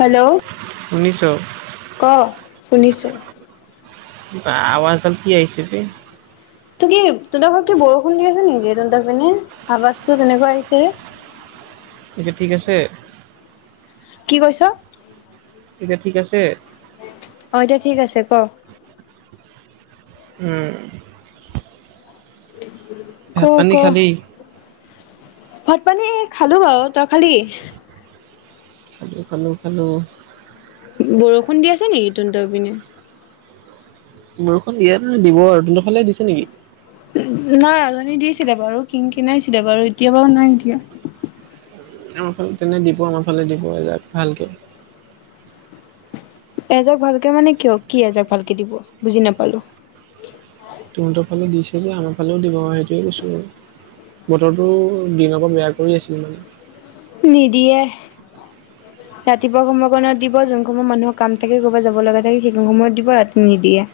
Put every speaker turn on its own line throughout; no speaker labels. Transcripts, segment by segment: Hello
শুনিছ
ক শুনিছো?
বা আৱাজ দাল কি আহিছে বে?
তু কি তহঁতৰ ঘৰৰ কি বৰষুণ দি আছে নেকি তহতঁৰ পিনে? আবাজটো তেনেকুৱা আহিছে।
এতিয়া ঠিক আছে?
কি কৈছ?
এতিয়া ঠিক আছে?
অঁহ এতিয়া ঠিক আছে ক?
উমঁ।
ক ক
ভাত-পানী খালী?
ভাত - পানী খালো বাও, তই খালি?
খালো খালো খালো।
বৰষুণ দি আছে নেকি তোনটৰ পিনে?
বৰষুণ ইয়াত নে দিব আৰু, তহঁতৰ ফালে দিছে নেকি?
নাই অথনি দিছিলে বাৰু কিন কিনাইছিলে বাৰু, এতিয়া বাৰু নাই দিয়া?
আমাৰ ফালে তেনে দিব আমাৰ ফালে দিব এইজাক ভালকে।
এজাক ভালকে মানে কিয় কি এজাক ভালকে দিব বুজি নাপালো?
তহঁতৰ ফালে দিছে যে আমাৰ ফালে দিব আৰু সেইটোৱে কৈছোঁ আৰু। বতৰটো দিনৰ পৰা বেয়া কৰি আছিল মানে।
নিদিয়ে।
[inaudible]
ৰাতিপুৱা সময় কণত দিব যোন সময় মানুহৰ কাম থাকে ক'ৰবাত যাব লগা থাকে সেইখন সময়ত দিব, ৰাতি নিদিয়ে।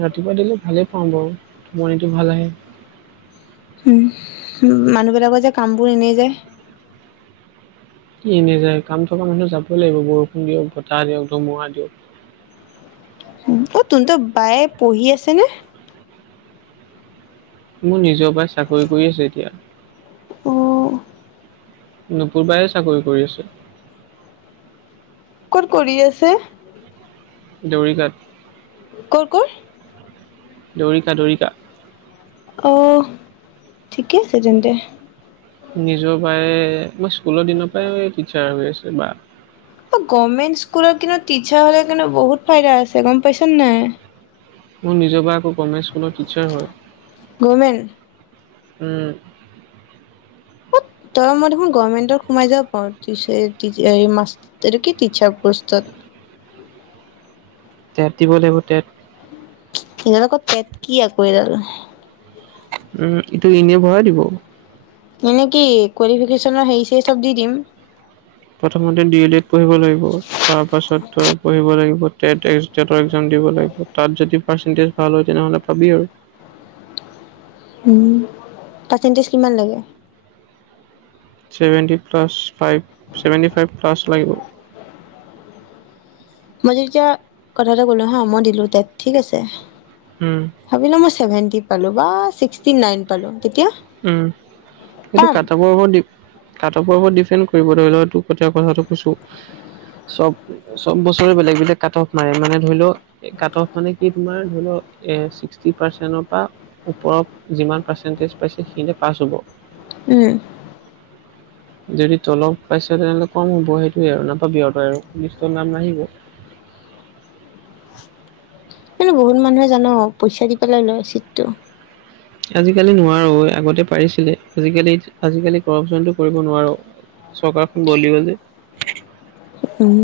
ৰাতিপুৱা দিলে ভালেই পাওঁ বাৰু, মৰ্ণিংটো ভাল আহে।
হুম উম, মানুহবিলাকৰ যে কামবোৰ এনেই যায়?
কি এনে যায় কাম থকা মানুহে যাবই লাগিব বৰষুণ দিয়ক, বতাহ দিয়ক, ধুমুহা দিয়ক?
অ তোন তো বায়ে পঢ়ি আছে নে?
মোৰ নিজৰ বাই চাকৰি কৰি আছে এতিয়া।
অ।
নুপুৰবাই চাকৰি কৰি আছে।
ক'ত কৰি আছে?
দৌৰিঘাট।
কৰ কৰ?
দৌৰিকা দৌৰিকা?
অঁহ, ঠিকে আছে যেন্তে।
নিজৰ বাই, মই স্কুলৰ দিনৰ পৰাই টিচাৰ হৈ আছে বা।
অ গভমেণ্ট স্কুলত কিন্তু টিচাৰ হ'লে কিন্তু বহুত ফাইদা আছে গম পাইছনে নাই?
মোৰ নিজৰ বাই আকৌ গভমেণ্ট স্কুলৰ টিচাৰ হয়।
গভমেণ্ট?
উম।
অত তই মই দেখোন গভমেন্টত সোমাই যাব পাৰ টিছে টিছে হেৰি মাষ এইটো কি টিচাৰ পোষ্টত।
তেট দিব লাগিব তেট।
হিঙাৰ আকৰ তেট কি আকৌ এইডাল।
উম এইটো এনে ভৰাই দিব।
এনে কি, কোৱালিফিকেশনৰ হেৰি চেৰি চব দি দিম।
প্ৰথমতে ডি এল এড পঢ়িব লাগিব। তাৰ পাছত তই পঢ়িব লাগিব টেত টেষ্টতৰ একজাম দিব লাগিব, তাত যদি পাৰ্চেন্টেজ ভাল হয় তেনেহ'লে পাবি আৰু।
উম, পাৰ্চেণ্টেজ কিমান লাগে?
Seventy plus five seventy five plus লাগিব।
মই যে যেতিয়া কথা এটা ক'লো হা মই দিলো তেট ঠিক আছে
উম।
ভাবিলো মই ছেভেন্টি পালো বা ছিক্সটি নাইন। পালো তেতিয়া
উম সেইটো
পাম
কাট ও ওব দি, কাটঅফৰ লগত দিফেন কৰিব লাগিব তোক এতিয়া কথাটো কৈছোঁ। চব চব বছৰে বেলেগ বেলেগ কাট অফ মাৰে মানে ধৰি লও এই কাট অফ মানে কি তোমাৰ ধৰি লও এ ছিক্সটি পাৰ্চেন্টৰ পৰা ওপৰত যিমান পাৰ্চেণ্টেজ পাইছে সিয়েই পাছ হ'ব।
উম।
[inaudible] যদি তলত পাইছ তেনেহ'লে কম হ'ব সেইটোৱে আৰু নাপাবি আৰু তই আৰু লিষ্টত নাম নাহিব।
কিন্তু বহুত মানুহে জান পইচা দি পেলাই লয় ছিটটো?
আজিকালি নোৱাৰো, আগতে পাৰিছিলে আজিকালি আজিকালি কৰপচনটো কৰিব নোৱাৰো। চৰকাৰখন বদলি গল যে।
উম,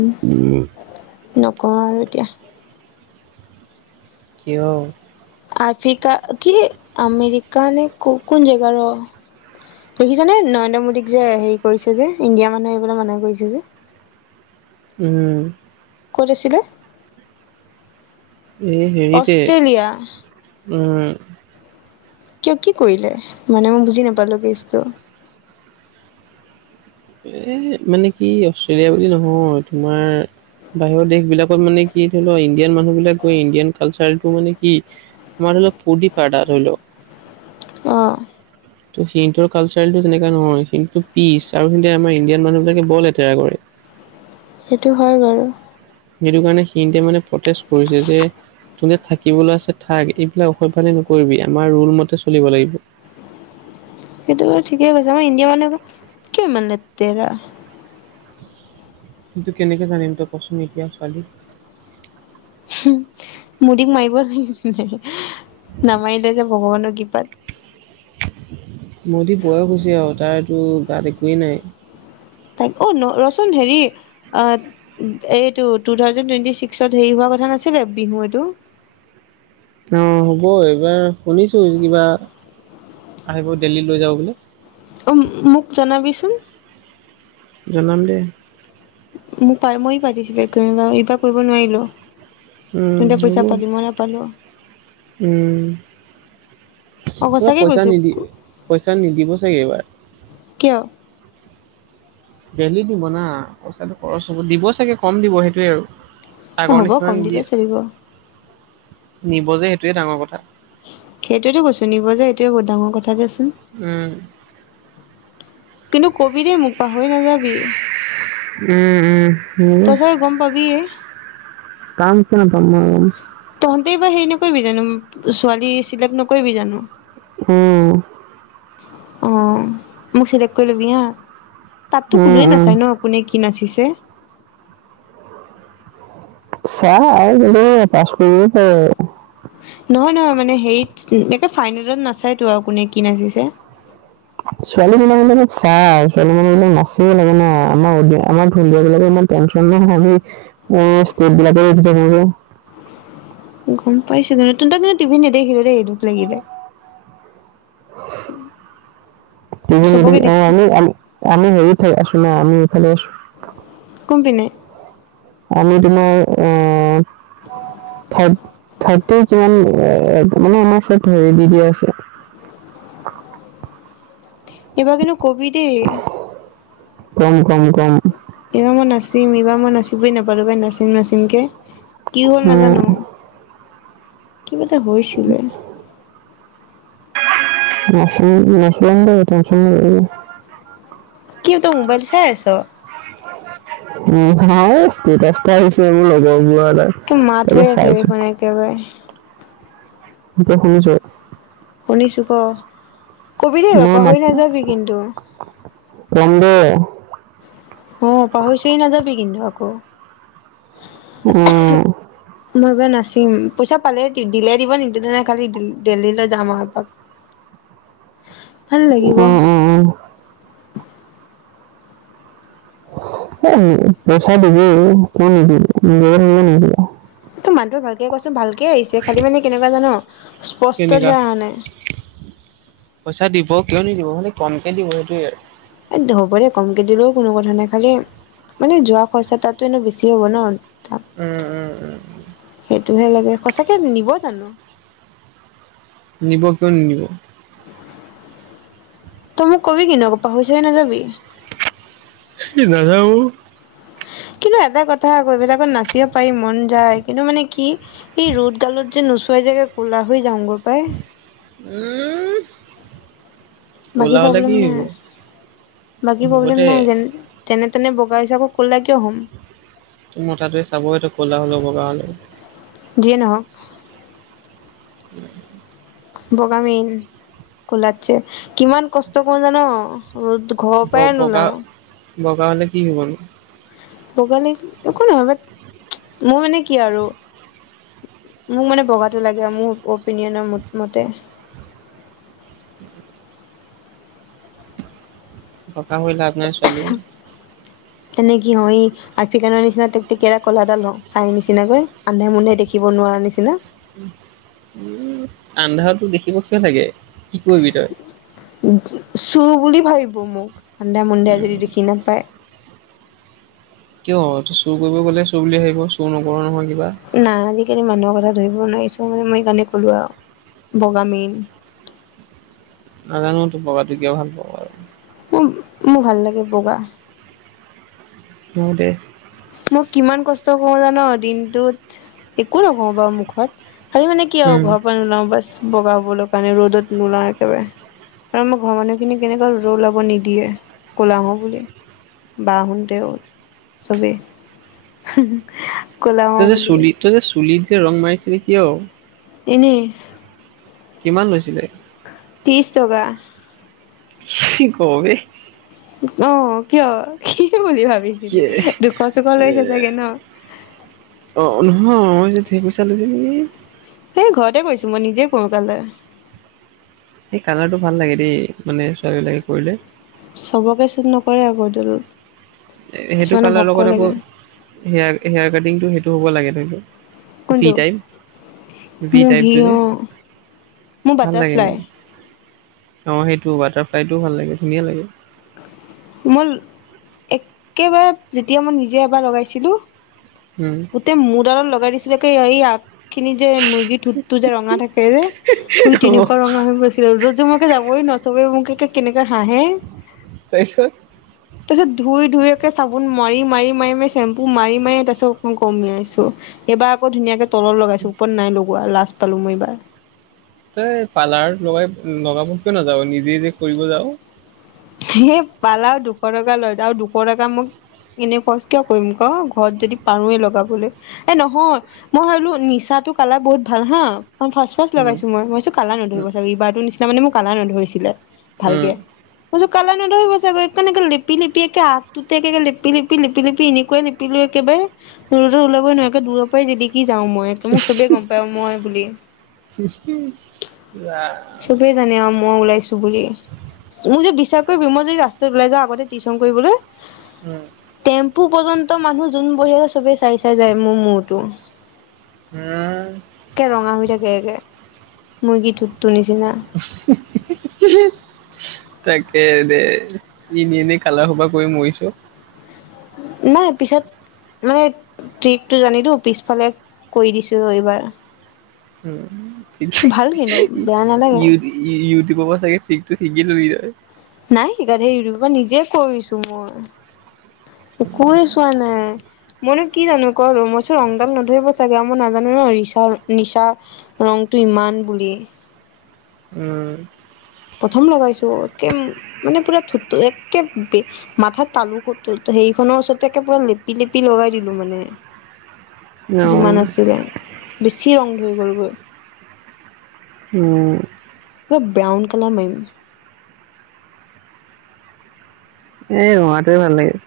নকওঁ আৰু এতিয়া।
কিয়?
আফ্ৰিকা কি আমেৰিকা নে ক কোন জেগা ৰ দেখিছানে নৰেন্দ্ৰ মোদীক যে হেৰি কৰিছে যে ইণ্ডিয়া মানুহে আহিবলৈ মানা কৰিছে যে?
উম।
ক'ত আছিলে?
এই হেৰিতে
অষ্ট্ৰেলিয়া
উম
কিয় কি কৰিলে? মানে মই বুজি নাপালো কেছটো?
এ মানে কি অষ্ট্ৰেলিয়া বুলি নহয় তোমাৰ বাহিৰৰ দেশবিলাকত মানে কি ধৰি লোৱা ইণ্ডিয়ান মানুহবিলাক গৈ ইণ্ডিয়ান কালচাৰটো মানে কি আমাৰ অলপ ফূৰ্তি ফাৰ্তা ধৰি ল‌ওক
অ।
ত' সিহটোৰ কালচাৰটো যেনেকা নহয় সিহটো পিচ আৰু সিহতে আমাৰ ইণ্ডিয়ান মানুহবিলাকে বৰ লেতেৰা কৰে।
সেইটো হয় বাৰু।
সেইটো কাৰণে সিহতে মানে প্ৰটেষ্ট কৰিছে যে যুনে থাকিবলৈ আছে থাক এইবিলাক অসভ্যালি নকৰিবি, আমাৰ ৰোল মতে চলিব লাগিব?
সেইটো বাৰু ঠিকে কৈছে, আমাৰ ইণ্ডিয়া মানুহেক কিয় ইমান লেতেৰা?
সেইটো কেনেকে জানিম তই কচোন এতিয়া ছোৱালী?
হুম মুদিক মাৰিব লাগিছিল নে নামাৰিলে যে ভগৱানৰ কৃপাত।
মুদিৰ বয়স হৈছে আৰু তাৰতো গাত একোৱেই নাই।
তাইক অ ন ৰচন হেৰি অ এইটো টু থাউজেণ্ড টুৱেণ্টি ছিক্সত হেৰি হোৱা কথা নাছিলে বিহু এইটো
অ হ'ব এইবাৰ শুনিছো কিবা আহিব দেল্লী লৈ যাওঁ বুলি।
অঁ মোক জনাবিচোন?
জনাম দে।
মোক পাই মই পাৰ্টিচিপেট কৰিম বাৰু সিবাৰ কৰিব নোৱাৰিলো।
উম
তহঁতে
হ'ব
পইচা
উম।
পালি মই নাপালো অ
এইবাৰ
সঁচাকে
পইচা
কৈছো
নিদি পইচা নিদিব চাগে এইবাৰ?
কিয়?
ডেলি দিব না পইচাটো খৰচ হব দিব চাগে কম দিব সেইটোৱে আৰু। আগৰ
হ'ব
নিচিনা
কম
নিদিয়ে,
দিলেও চলিব
নিব যে সেইটোৱে ডাঙৰ কথা।
সেইটোৱেতো কৈছো নিব যে এইটোয়ে বহুত ডাঙৰ কথা দেচোন।
উম।
কিন্তু কবি দে মোক পাহৰি নাযাবি।
উম উম। হ'ব
তই চব গম পাবিয়ে?
কামিচ ন প ম [unintelligible]
তহঁতেই বাৰ হেৰি নকৰিবি জানো ছোৱালী চিলেক্ট নকৰিবি জানো?
উম।
অ, মোক চিলেক্ট কৰি ল'বি হা তাতো
উম
কোনোৱে নাচায় ন? কোনে কি নাচিছে?
চাহ আৰু বুলো পাচ কৰিছে।
নহয় নহয় মানে হেৰিত একে ফাইনেলত নাচাইতো আৰু কোনে কি নাচিছে?
ছোৱালীবিলাক মানে চাই, ছোৱালী মানুহবিলাক নাচে লাগে ন আমাৰ আমাৰ ঢোলীয়া বিলাকে ইমান প আমি ষ্টেট বিলাকে [unintelligible]
গম পাইছো কিন্তু তু তাক কিন্তু টিভিত নেদেখিলো দেই দুখ লাগিলে।
নিদি [inaudible]
চবকে
ম আহ
দেখি
আমি আ আমি হেৰি থাই আছো না আমি এইফালে আছো।
কোন পিনে?
আমি তোমাৰ এ থা থাৰ্টি কিমান মানে আমাৰ ওপৰত হেৰি দি দিয়া আছে।
এইবাৰ কিন্তু কবি দেই।
কম কম কম।
এইবাৰ মই নাচিম, এইবাৰ মই নাচিবই নাপালো বাই নাচিম নাচিমকে, কি হল
উম,
নাজানো? কিবা এটা হৈছিলে?
নাছিল নাছিলান দে েনন ল [unintelligible]
কি তই মোবাইল চাই আছ?
উম, নাই ষ্টেটাচ এতা আহিছে এইবোৰ লগৰবোৰটাই।
এক মাত হৈ আছে দেখোন একেবাৰে।
এতিয়া শুনিছ?
শুনিছোঁ ক, কবি দেই
মই মাত
পাহৰি নাযাবি কিন্তু?
কম দে।
অ' পাহৰি - চাহৰি নাযাবি কিন্তু আকৌ।
অ
আহা মই এবাৰ নাচিম, পইচা পালে দি দিলে দিব নিদিলে খালি দিল্ল ডেলিলৈ যাম আৰুপাক।
[unintelligible]
ভাল লাগিব।
উম, উম, উম। এ, পইচা দিবি অ কিয় নিদিব, নিদিয়াকে থাকিব নেকি এম
ত মানুহটোত ভালকে কৈচোন ভালকে আহিছে খালি মানে কেনেকুৱা জান স্পষ্ট ধৰ
কেনেকা
অহা নাই।
পইচা দিব কিয় নিদিব, খালি কমকে দিব সেইটোয়ে।
এই হ'ব দে কমকে দিলেও কোনো কথা নাই খালি মানে যোৱা খৰচা তাতো এনে বেছি হ'ব ন তা
উম। উম উম।
সেইটোহে লাগে সঁচাকে নিব জানো?
নিব কিয় নিনিব?
তই মোক কবি কি নোক পাহৰিছে নাযাবি?
নাযাওঁ।
কিন্তু এটা কথা আকৌ এইবিলাকত নাচিব পাৰি মন যায় কিন্তু মানে কি এই ৰ'দ গালত যে নোচোৱাই জেগা ক'লা হৈ যাওঁ।
উম।
বাকী
ক'লা হ'লে কি
প্ৰব্লেম নাই,
হ'ব,
বাকী
হ'ব
প্ৰব্লেম
দে।
নাই যেন? যেনে তেনে বগা হৈছোঁ আকৌ ক'লা কিয় হ'ম?
টোৰ মতাটোৱে চাবেইটো ক'লা হলেও বগা হলেও।
যিয়েই নহওঁক। বগা মেইন কোলাটছে কিমান কষ্ট কৰো জানো ৰ'দোত
ব বগা বগা হলে কি হ'ব নো।
বগা হ'লে একো নহয় বাট মোৰ মানে কি আৰু মোক মানে বগাতে লাগে আৰু মোক। অপিনিয়নৰ মতে।
[unintelligible] বগা হৈ লাভ নাই ছোৱালী।
তেনে কি হয়। আফ্ৰিকান নিচিনা তিক তিকিয়া কলা দাল হও চাই নিচিনাকৈ আন্ধাই মুন্ধাই দেখিব নোৱাৰা নিচিনা।
উম আন্ধাৰতো দেখিব কিয় লাগে কি কৰিবি তই।
চুৰ বুলি ভাবিব মোক আন্ধাই মুন্ধাই
উম।
যদি দেখি নাপায়।
কিয় তু চুৰ কৰিব গ'লে চুৰ বুলি ভাবিব চুৰ নকৰ নহয় কিবা।
নাই আজিকালি মানুহৰ কথা ধৰিব নোৱাৰি চ মই মানে সেই কাৰণে কলো আও বগা মেইন।
নাজানো তোক কিয় ভাল পাওঁ আৰ
মোৰ, মোৰ ভাল লাগে বগা
ন দে
মই কিমান কষ্ট কৰো জান দিনটোত, একো নকওঁ বাৰু মুখত। খালি মানে কি আৰু
উম।
ঘৰৰ পৰা নোলাও বাছ বগা হবলৈ কাৰণে ৰ'দত নোলাও একেবাৰে। আৰু আমাৰ ঘৰৰ মানুহখিনি কেনেকুৱা ৰ'দত ওলাব নিদিয়ে কলা হও বুলি। বাহুণতে ৰ'দ চবে
তুই যে চুলি তই যে চুলি যে ৰং মাৰিছিলে কিয়?
এনে
কিমান লৈছিলে?
তিছ টকা।
খি ক বে
অ কিয় কি বুলি ভাবিছিলি
ইয়ে।
দুখ চুখ
এ
লৈছে চাগে ন।
অ নহয় ম যে ঢেই পইচা লৈছে নেকি।
সেই ঘৰতে কৰিছোঁ মই নিজেই কৰোঁ কালাৰ
সেই কালাৰটো ভাল লাগে দেই মানে ছোৱালীবিলাকে কৰিলে।
চবকে চোন নকৰে আকৌ এইড
সেইটো কালাৰ লগত আকৌ হেয়াৰ হেয়াৰ কাটিংটো সেইটো হ'ব লাগে ধৰিল ফি
কোনটো
টাইপ বি
মোৰ ভি
টাইপটো যে
অ মোৰ
ভাল লাগে
বাটাৰফ্লাই
মোৰ। অ সেইটো বাটাৰফ্লাই টোও ভাল লাগে ধুনীয়া লাগে।
মল একেবাৰে যেতিয়া মই নিজে এবাৰ লগাইছিলোঁ।
হুম।
গোটেই মোৰ দালত লগাই দিছিলে কি এই য়াক খিনি যে মুৰ্গী ঢোতটো যে ৰঙা থাকে যে সুই
অ
তেনেকুৱা ৰঙা হৈ গৈছ- ৰ'দত মই একে যাবই নোৱাৰোঁ চবেই মোকে কে কে কেনেকে হাঁহে।
তাইছত
তাৰ পিছত ধুই ধুই একে চাবোন মাৰি মাৰি মাৰি মাৰি চেম্পু মাৰি মাৰি তাছত কমিয়াইছোঁ। এইবাৰ আকৌ ধুনীয়াকে তলত লগাইছো ওপৰত নাই লগোৱা লাজ পালো মই এইবাৰ।
তই পাৰ্লাৰ লগাই লগাব কিয় নাযাওঁ নিজে যে কৰিব যাও।
সেই পালাৰত দুশ টকা লয় আৰু দুশ টকা মোক এনে খৰজ কিয় কৰিম ক ঘৰত যদি পাৰোৱে লগাবলে। এ নহয় মই ভাবিলো নিচাটো কালাৰ বহুত ভাল হা। মই ফাৰ্ষ্ট ফাৰ্ষ্ট
উম
লগাইছো মই মইছো কালা
উম
নধৰিব চাগে ইবাৰটো নিচিনা মানে মোৰ কালা নধৰিছিলে
উম
ভালকে। মই কৈছো কালাৰ নধৰিব চাগে সেইকাৰণে লেপি লেপি একে আগটোতে একে লেপি লিপ লপি লিপি এনেকুৱাই লিপ দিলে একেবাই ওলাবই নোৱাৰোঁ একে দূৰ পৰাই জিলিকি যাও মই। মোক চবে গম পায় মই বুলি,
ৰাম
চ টোৱে জানে আৰু মই ওলাইছোঁ বুলি। মোক যে বিশ্বাস কৰিব মই যদি ৰাস্তাত ওলাই যাওঁ আগতে টিউশন কৰিবলৈ?
উম।
টেম্পু পৰ্যন্ত মানুহ যোন বহি আছে চবেই চাই চাই যায় মোৰ মূৰতো।
উম।
একে ৰঙা হৈ থাকে একে, মুৰ্গী ঠোঁটটোৰ নিচিনা?
হুম হুম হু হু হু। তাকে দে এনে এনেই কালা খোবা কৰি মৰিছো।
নাই পিছত মানে ট্ৰিকটো জানিলো পিছফালে কৰি দিছোঁ এইবাৰ।
উ চি হী
ভাল কিন্তু বেয়া নালাগে
ইউৰি ই ইউটিউবৰ পৰা চাগে ঠিক শিকিলোবি তই?
নাই শিকা সেই ইউটিউবৰপৰা নিজে কৰিছো মই। একোৱেই চোৱা নাই মনে কি জানো ক ৰ মইছো ৰংডাল নধৰিব চাগে আৰু মই নাজানো ন নিচা নিচা ৰংটো ইমান বুলি।
উম।
প্ৰথম লগাইছো একে মানে পুৰা ধু একে বে মাথাত তালু সেইখনৰ ওচৰতে পুৰা লেপি লেপি লগাই দিলো মানে।
[inaudible]
যিমান আছিলে, বেছি ৰং ধই গ'লগৈ।
উম।
এই ব্ৰাউন কালাৰ মাৰিম।
এ ৰঙাটোৱে ভাল লাগে।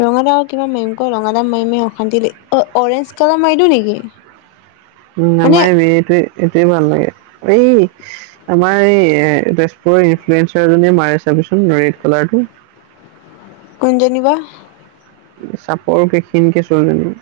ৰঙা ডাল কিবা মাৰিম ক ৰঙা ডাল মাৰিমে অশান্তি ল অ অৰেঞ্জ কালাৰ মাৰিলো নেকি?
উম
মানে
নামাৰাবি এইটো এইটোয়ে ভাল লাগে, এই আমাৰ এই এ তেজপুৰৰ ইনফ্লুয়েঞ্চাৰ জনে মাৰে চাবিচোন ৰেড কালাৰটো?
কোনজনী বা?
চাপৰকে ক্ষীণকে ছোৱালীজনী?